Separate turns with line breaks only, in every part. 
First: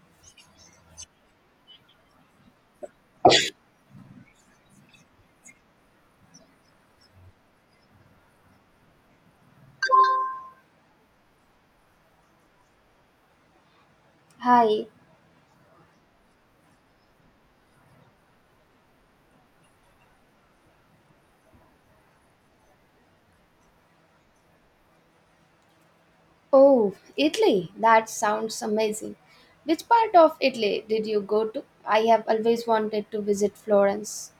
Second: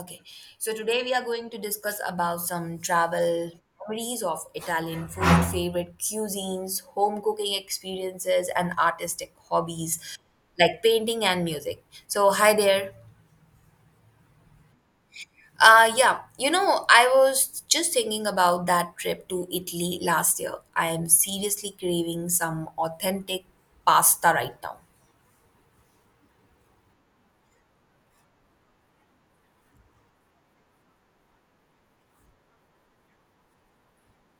Okay, so today we are going to discuss about some travel memories of Italian food, favorite cuisines, home cooking experiences, and artistic hobbies like painting and music. So, hi there.
Hi.
Yeah, you know, I was just thinking about that trip to Italy last year. I am seriously craving some authentic pasta right now.
Oh, Italy. That sounds amazing. Which part of Italy did you go to? I have always wanted to visit Florence.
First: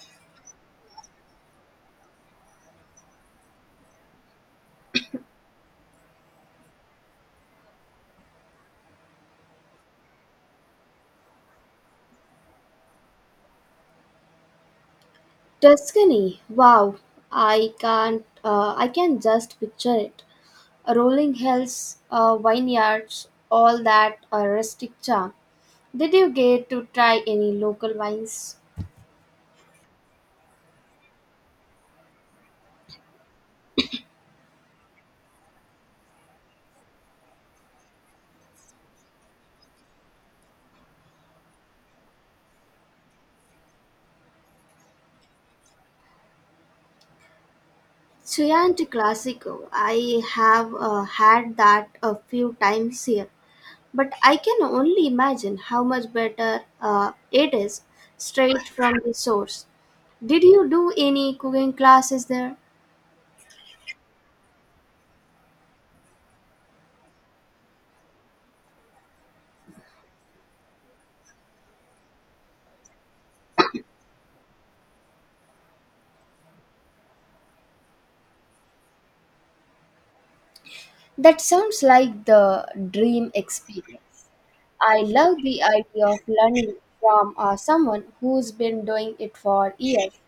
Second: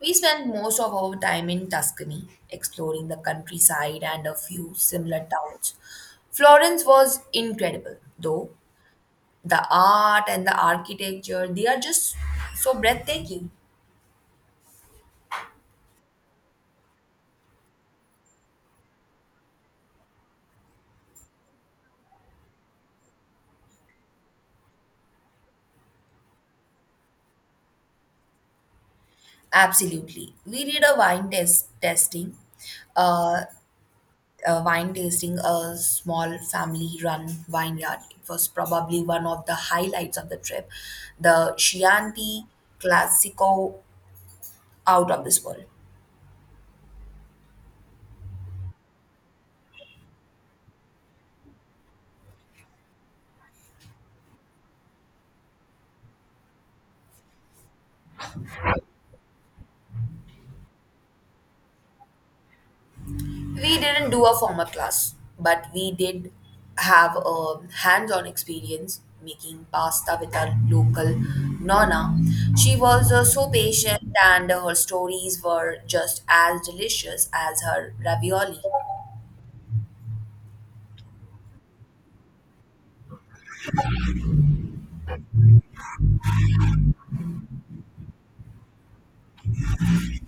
We spent most of our time in Tuscany, exploring the countryside and a few similar towns. Florence was incredible, though. The art and the architecture, they are just so breathtaking.
Tuscany. Wow. I can't I can just picture it. Rolling hills, vineyards, all that rustic charm. Did you get to try any local wines?
Absolutely. We did a wine test tasting, uh, a wine tasting, a small family-run vineyard. It was probably one of the highlights of the trip. The Chianti Classico out of this world.
Chianti Classico. I have had that a few times here. But I can only imagine how much better it is straight from the source. Did you do any cooking classes there?
We didn't do a formal class, but we did have a hands on experience making pasta with our local nonna. She was so patient, and her stories were just as delicious as her ravioli.
That sounds like the dream experience. I love the idea of learning from someone who's been doing it for years.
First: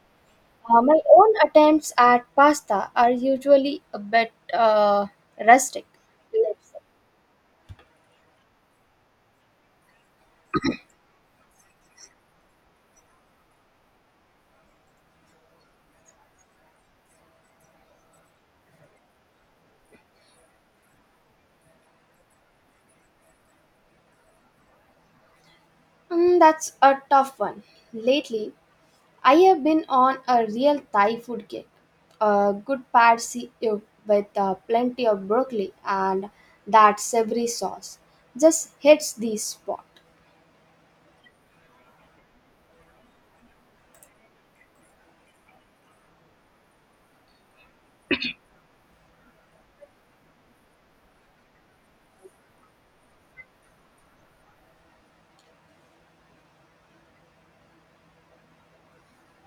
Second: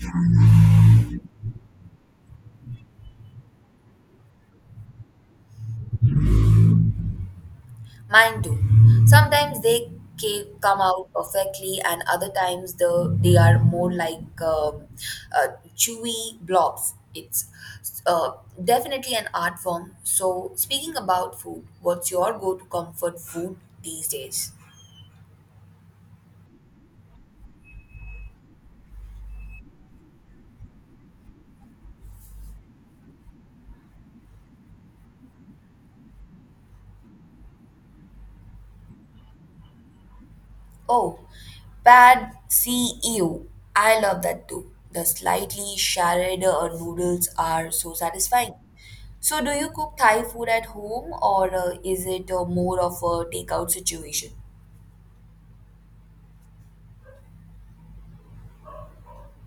My own attempts at pasta are usually a bit rustic, let's say.
Mine too. Sometimes they come out perfectly, and other times they are more like uh, chewy blobs. It's uh, definitely an art form. So, speaking about food, what's your go-to comfort food these days?
Mm, that's a tough one. Lately, I have been on a real Thai food kick. A good pad see ew with plenty of broccoli and that savory sauce just hits the spot.
Oh, Pad See Ew. I love that too. The slightly shredded noodles are so satisfying. So, do you cook Thai food at home or is it more of a takeout situation?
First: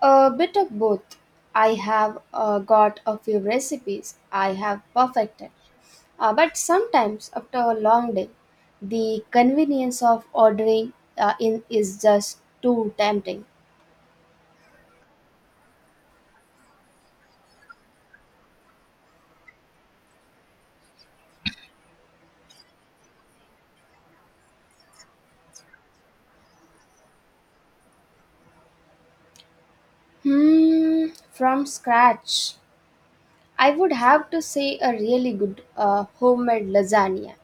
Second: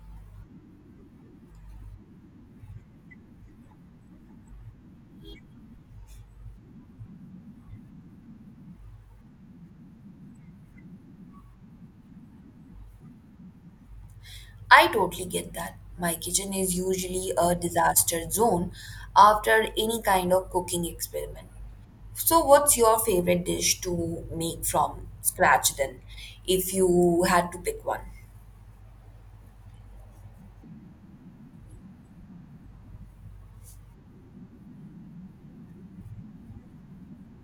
A bit of both. I have got a few recipes I have perfected. But sometimes after a long day, the convenience of ordering in is just too tempting.
I totally get that. My kitchen is usually a disaster zone after any kind of cooking experiment. So, what's your favorite dish to make from scratch then, if you had to pick one?
Hmm, from scratch. I would have to say a really good homemade lasagna.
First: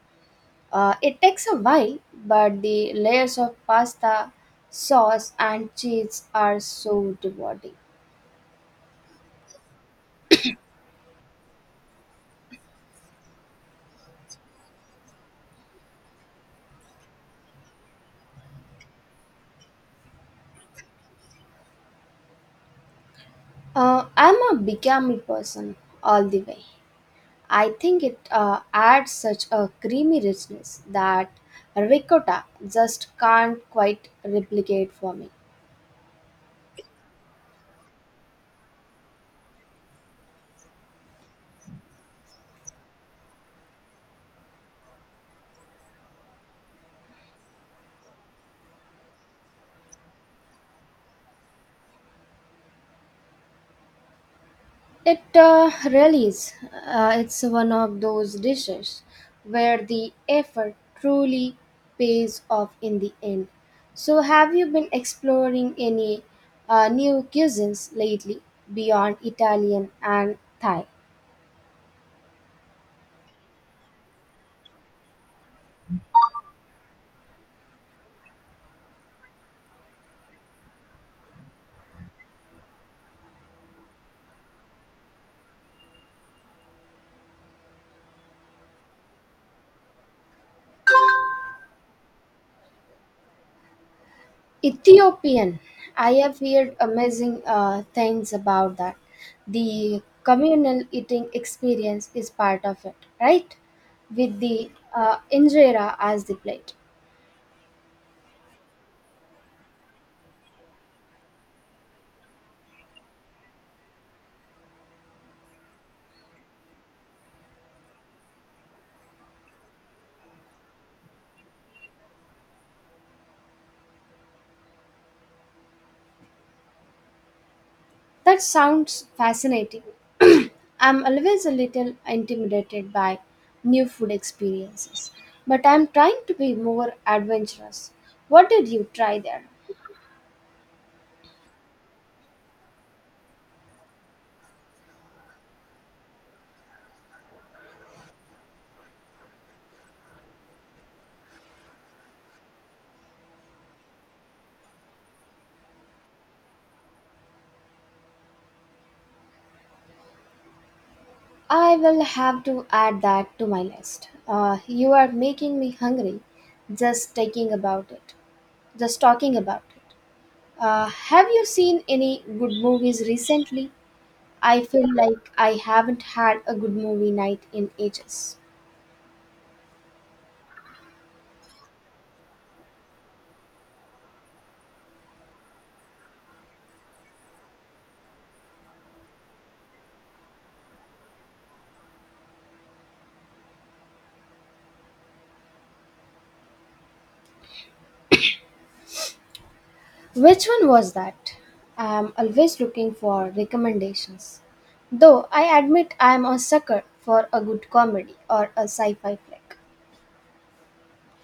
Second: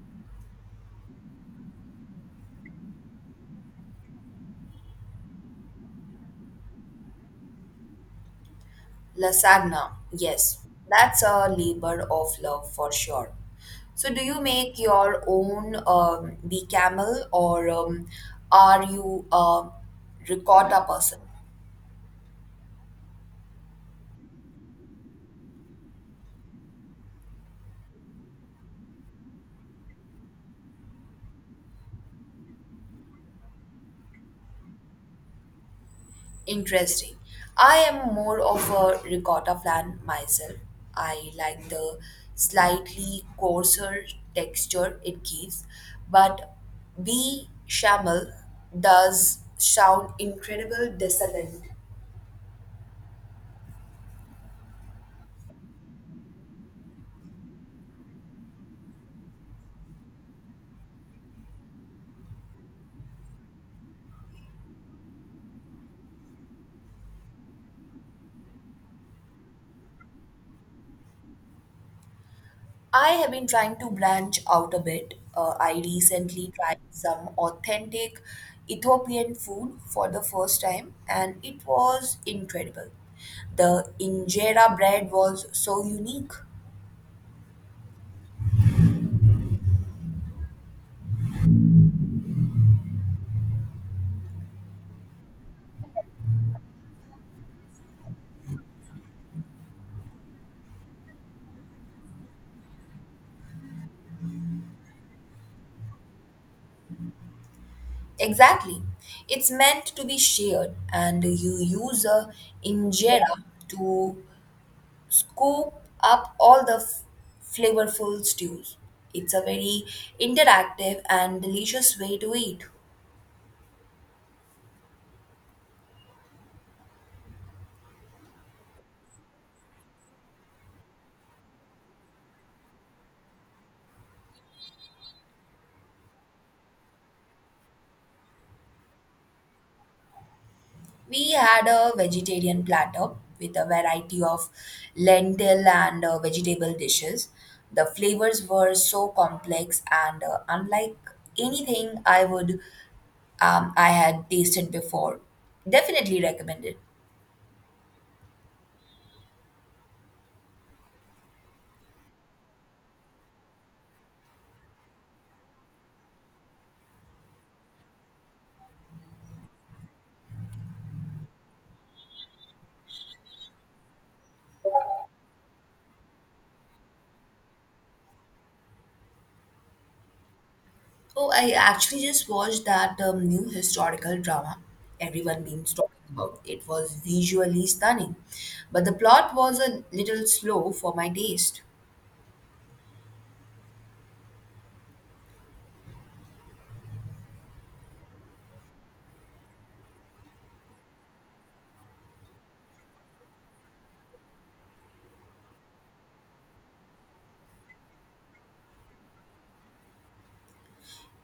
It takes a while, but the layers of pasta, sauce, and cheese are so rewarding.
Lasagna, yes, that's a labor of love for sure. So, do you make your own bechamel or are you a ricotta person?
I'm a bigami person all the way. I think it adds such a creamy richness that ricotta just can't quite replicate for me.
Interesting. I am more of a ricotta fan myself. I like the slightly coarser texture it gives, but bechamel does sound incredible decadent.
It really is. It's one of those dishes where the effort truly pays off in the end. So, have you been exploring any new cuisines lately beyond Italian and Thai?
I have been trying to branch out a bit. I recently tried some authentic Ethiopian food for the first time, and it was incredible. The injera bread was so unique.
Ethiopian. I have heard amazing things about that. The communal eating experience is part of it, right? With the injera as the plate.
Exactly. It's meant to be shared, and you use a injera to scoop up all the flavorful stews. It's a very interactive and delicious way to eat.
That sounds fascinating. I'm always a little intimidated by new food experiences, but I'm trying to be more adventurous. What did you try there?
We had a vegetarian platter with a variety of lentil and vegetable dishes. The flavors were so complex and unlike anything I would I had tasted before. Definitely recommend it.
I will have to add that to my list. You are making me hungry just thinking about it. Just talking about it. Have you seen any good movies recently? I feel like I haven't had a good movie night in ages.
Oh, I actually just watched that new historical drama everyone means talking about. It was visually stunning, but the plot was a little slow for my taste.
Which one was that? I am always looking for recommendations. Though I admit I am a sucker for a good comedy or a sci fi flick.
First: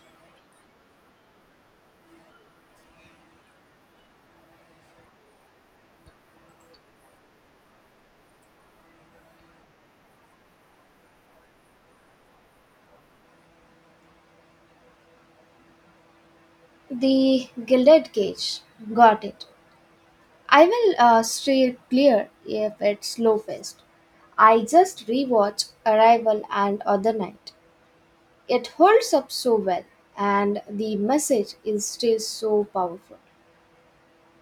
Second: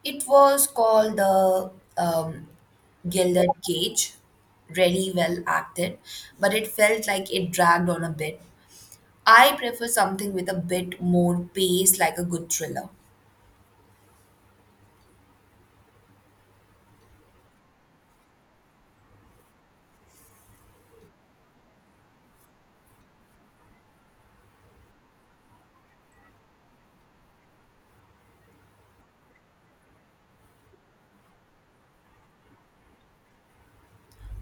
It was called the um, Gilded Cage, really well acted, but it felt like it dragged on a bit. I prefer something with a bit more pace, like a good thriller.
The Gilded Cage. Got it. I will steer clear if it's slow paced. I just rewatched Arrival and Other Night. It holds up so well, and the message is still so powerful.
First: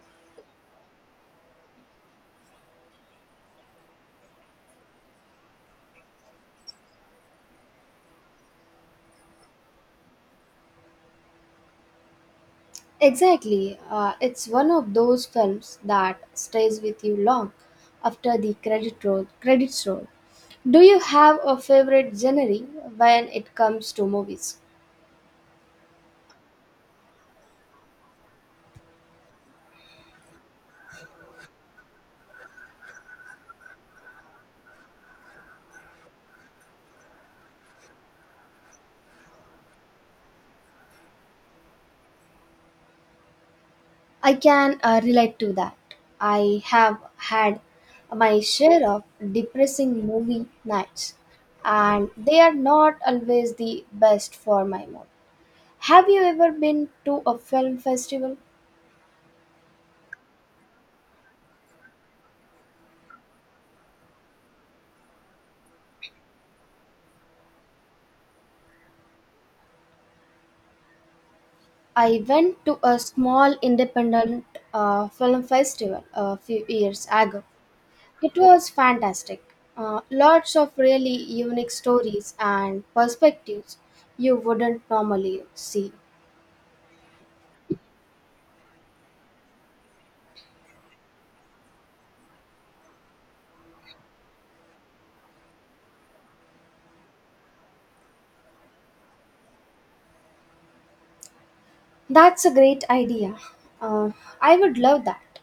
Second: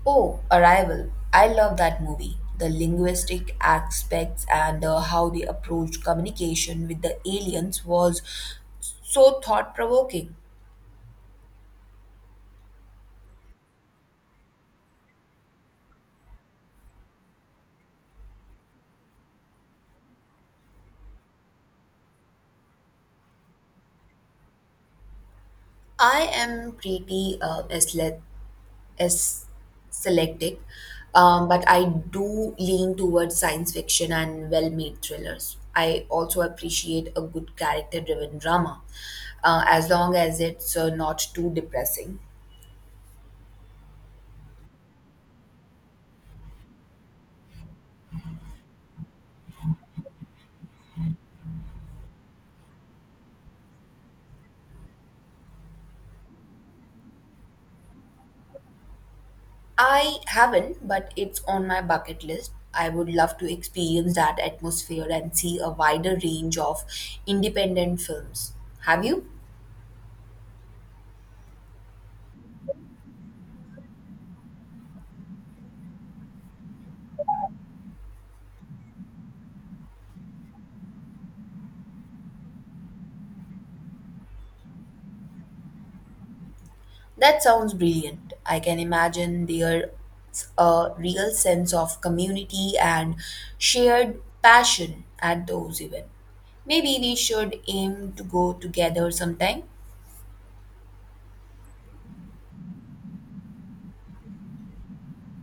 Oh, Arrival. I love that movie. The linguistic aspects and how they approached communication with the aliens was so thought provoking.
Exactly. It's one of those films that stays with you long after the credits roll. Do you have a favorite genre when it comes to movies?
I am pretty asle- is selecting, but I do lean towards science fiction and well made thrillers. I also appreciate a good character driven drama, as long as it's not too depressing.
I can relate to that. I have had my share of depressing movie nights, and they are not always the best for my mood. Have you ever been to a film festival?
I haven't, but it's on my bucket list. I would love to experience that atmosphere and see a wider range of independent films. Have you?
I went to a small independent film festival a few years ago. It was fantastic. Lots of really unique stories and perspectives you wouldn't normally see.
That sounds brilliant. I can imagine there's a real sense of community and shared passion at those events. Maybe we should aim to go together sometime.
That's a great idea. Uh, I would love that.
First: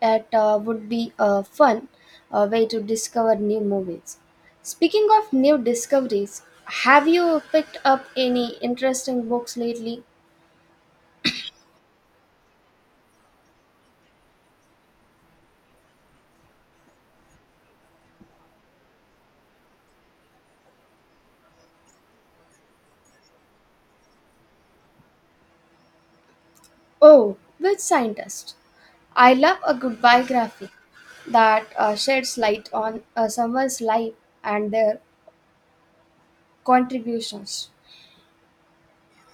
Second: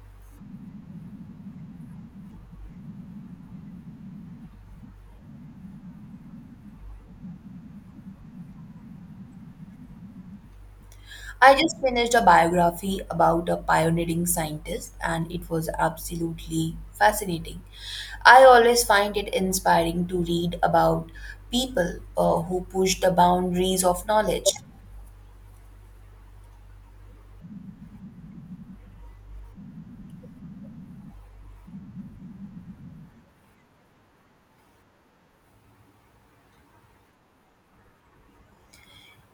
It would be a fun way to discover new movies. Speaking of new discoveries, have you picked up any interesting books lately?
I just finished a biography about a pioneering scientist and it was absolutely fascinating. I always find it inspiring to read about people who push the boundaries of knowledge.
Oh, which scientist? I love a good biography that sheds light on someone's life and their contributions.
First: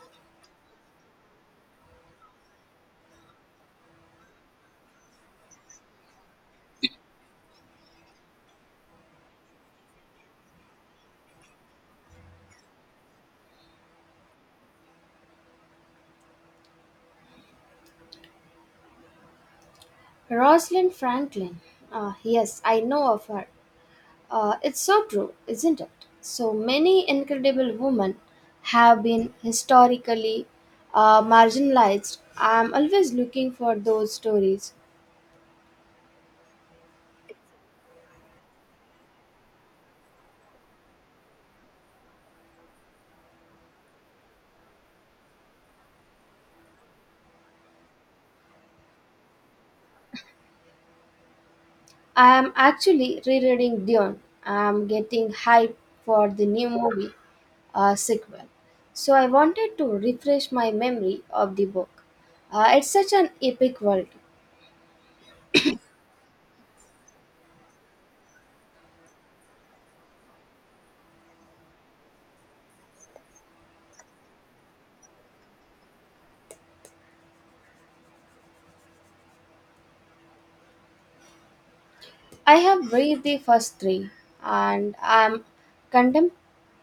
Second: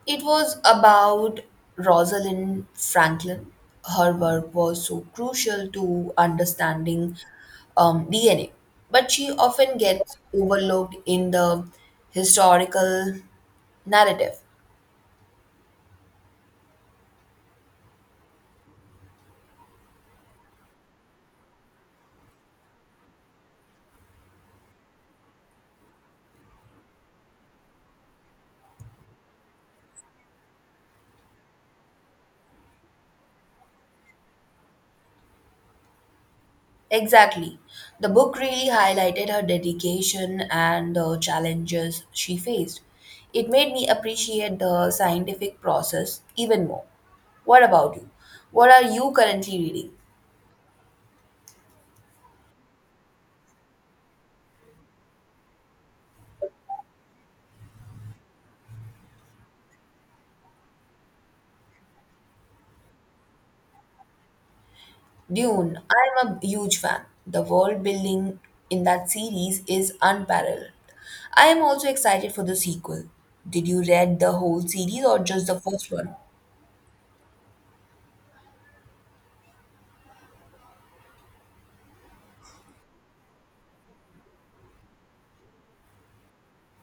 It was about Rosalind Franklin. Her work was so crucial to understanding DNA, but she often gets overlooked in the historical narrative.
Rosalind Franklin. Yes, I know of her. It's so true, isn't it? So many incredible women have been historically marginalized. I'm always looking for those stories.
Exactly. The book really highlighted her dedication and the challenges she faced. It made me appreciate the scientific process even more. What about you? What are you currently reading?
I am actually rereading Dune. I am getting hyped for the new movie sequel. So I wanted to refresh my memory of the book. It's such an epic world.
Dune, I'm a huge fan. The world building in that series is unparalleled. I am also excited for the sequel. Did you read the whole series or just the first one?
I have read the first three, and contem-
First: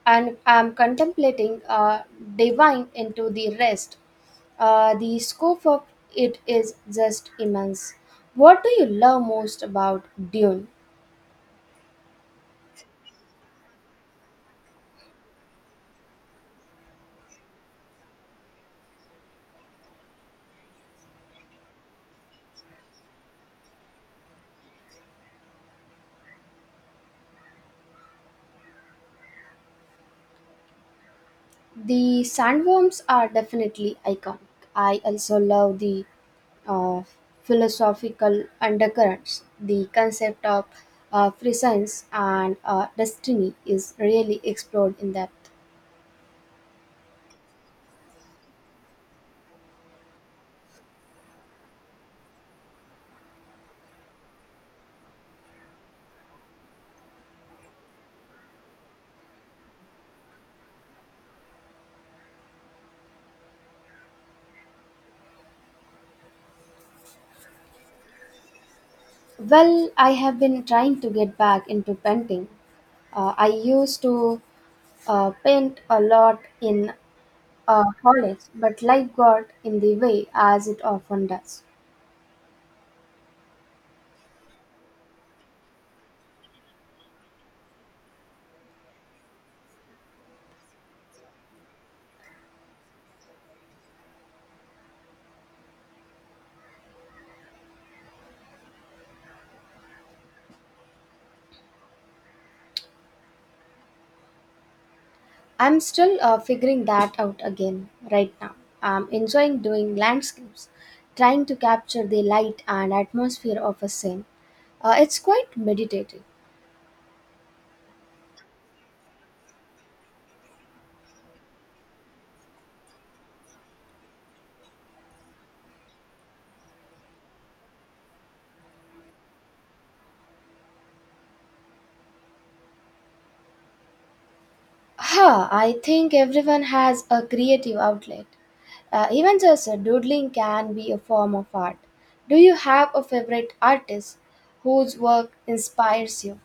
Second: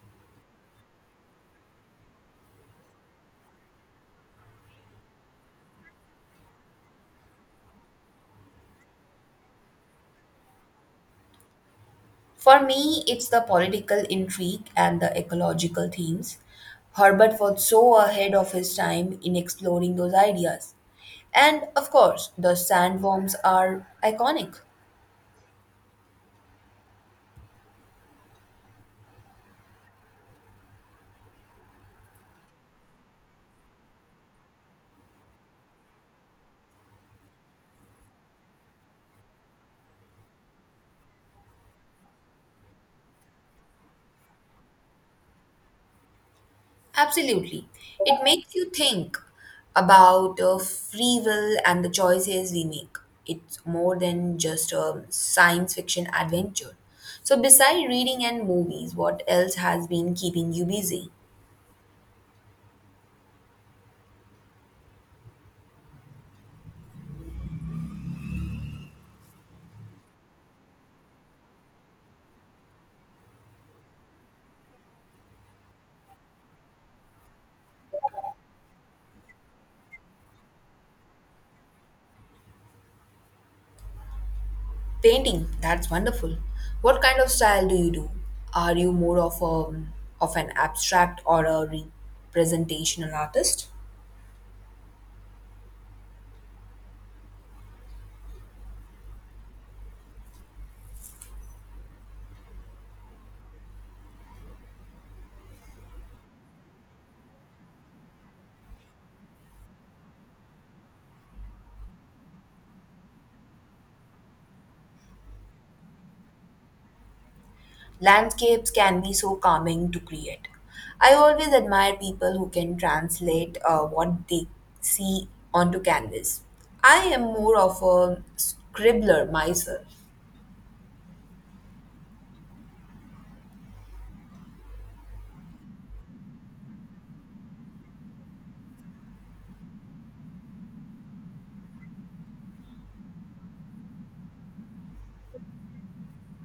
I'm contemplating divine into the rest. The scope of it is just immense. What do you love most about Dune?
For me, it's the political intrigue and the ecological themes. Herbert was so ahead of his time in exploring those ideas. And of course, the sandworms are iconic.
The sandworms are definitely iconic. I also love the uh, philosophical undercurrents. The concept of free science and destiny is really explored in depth.
Absolutely. It makes you think about free will and the choices we make. It's more than just a science fiction adventure. So, besides reading and movies, what else has been keeping you busy?
Well, I have been trying to get back into painting. I used to paint a lot in college, but life got in the way as it often does.
Painting, that's wonderful. What kind of style do you do? Are you more of a of an abstract or a representational artist?
I'm still figuring that out again right now. I'm enjoying doing landscapes, trying to capture the light and atmosphere of a scene. It's quite meditative.
Landscapes can be so calming to create. I always admire people who can translate what they see onto canvas. I am more of a scribbler myself.
Huh, I think everyone has a creative outlet. Even just doodling can be a form of art. Do you have a favorite artist whose work inspires you?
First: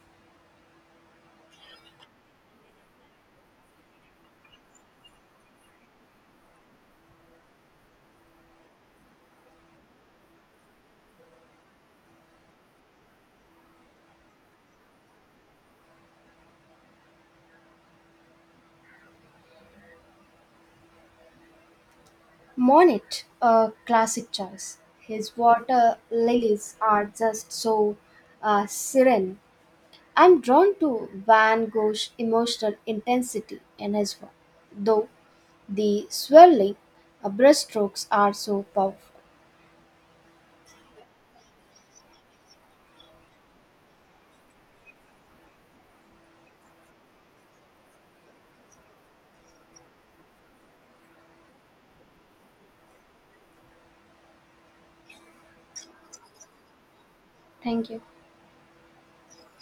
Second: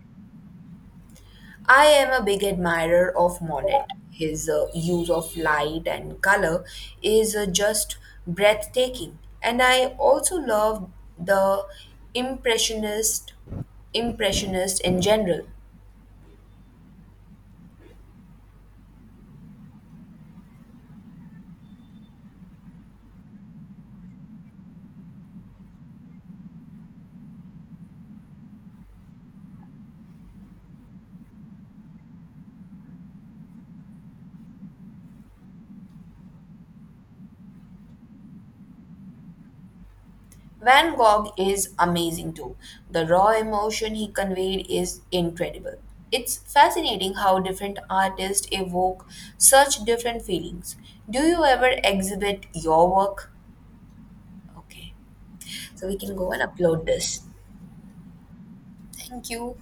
I am a big admirer of Monet. His use of light and color is just breathtaking. And I also love the impressionist impressionist in general.
Monet, a classic choice. His water lilies are just so serene. I'm drawn to Van Gogh's emotional intensity in his work, though the swirling brushstrokes are so powerful.
Van Gogh is amazing too. The raw emotion he conveyed is incredible. It's fascinating how different artists evoke such different feelings. Do you ever exhibit your work? Okay, so we can go and upload this.
Thank you.
Thank you.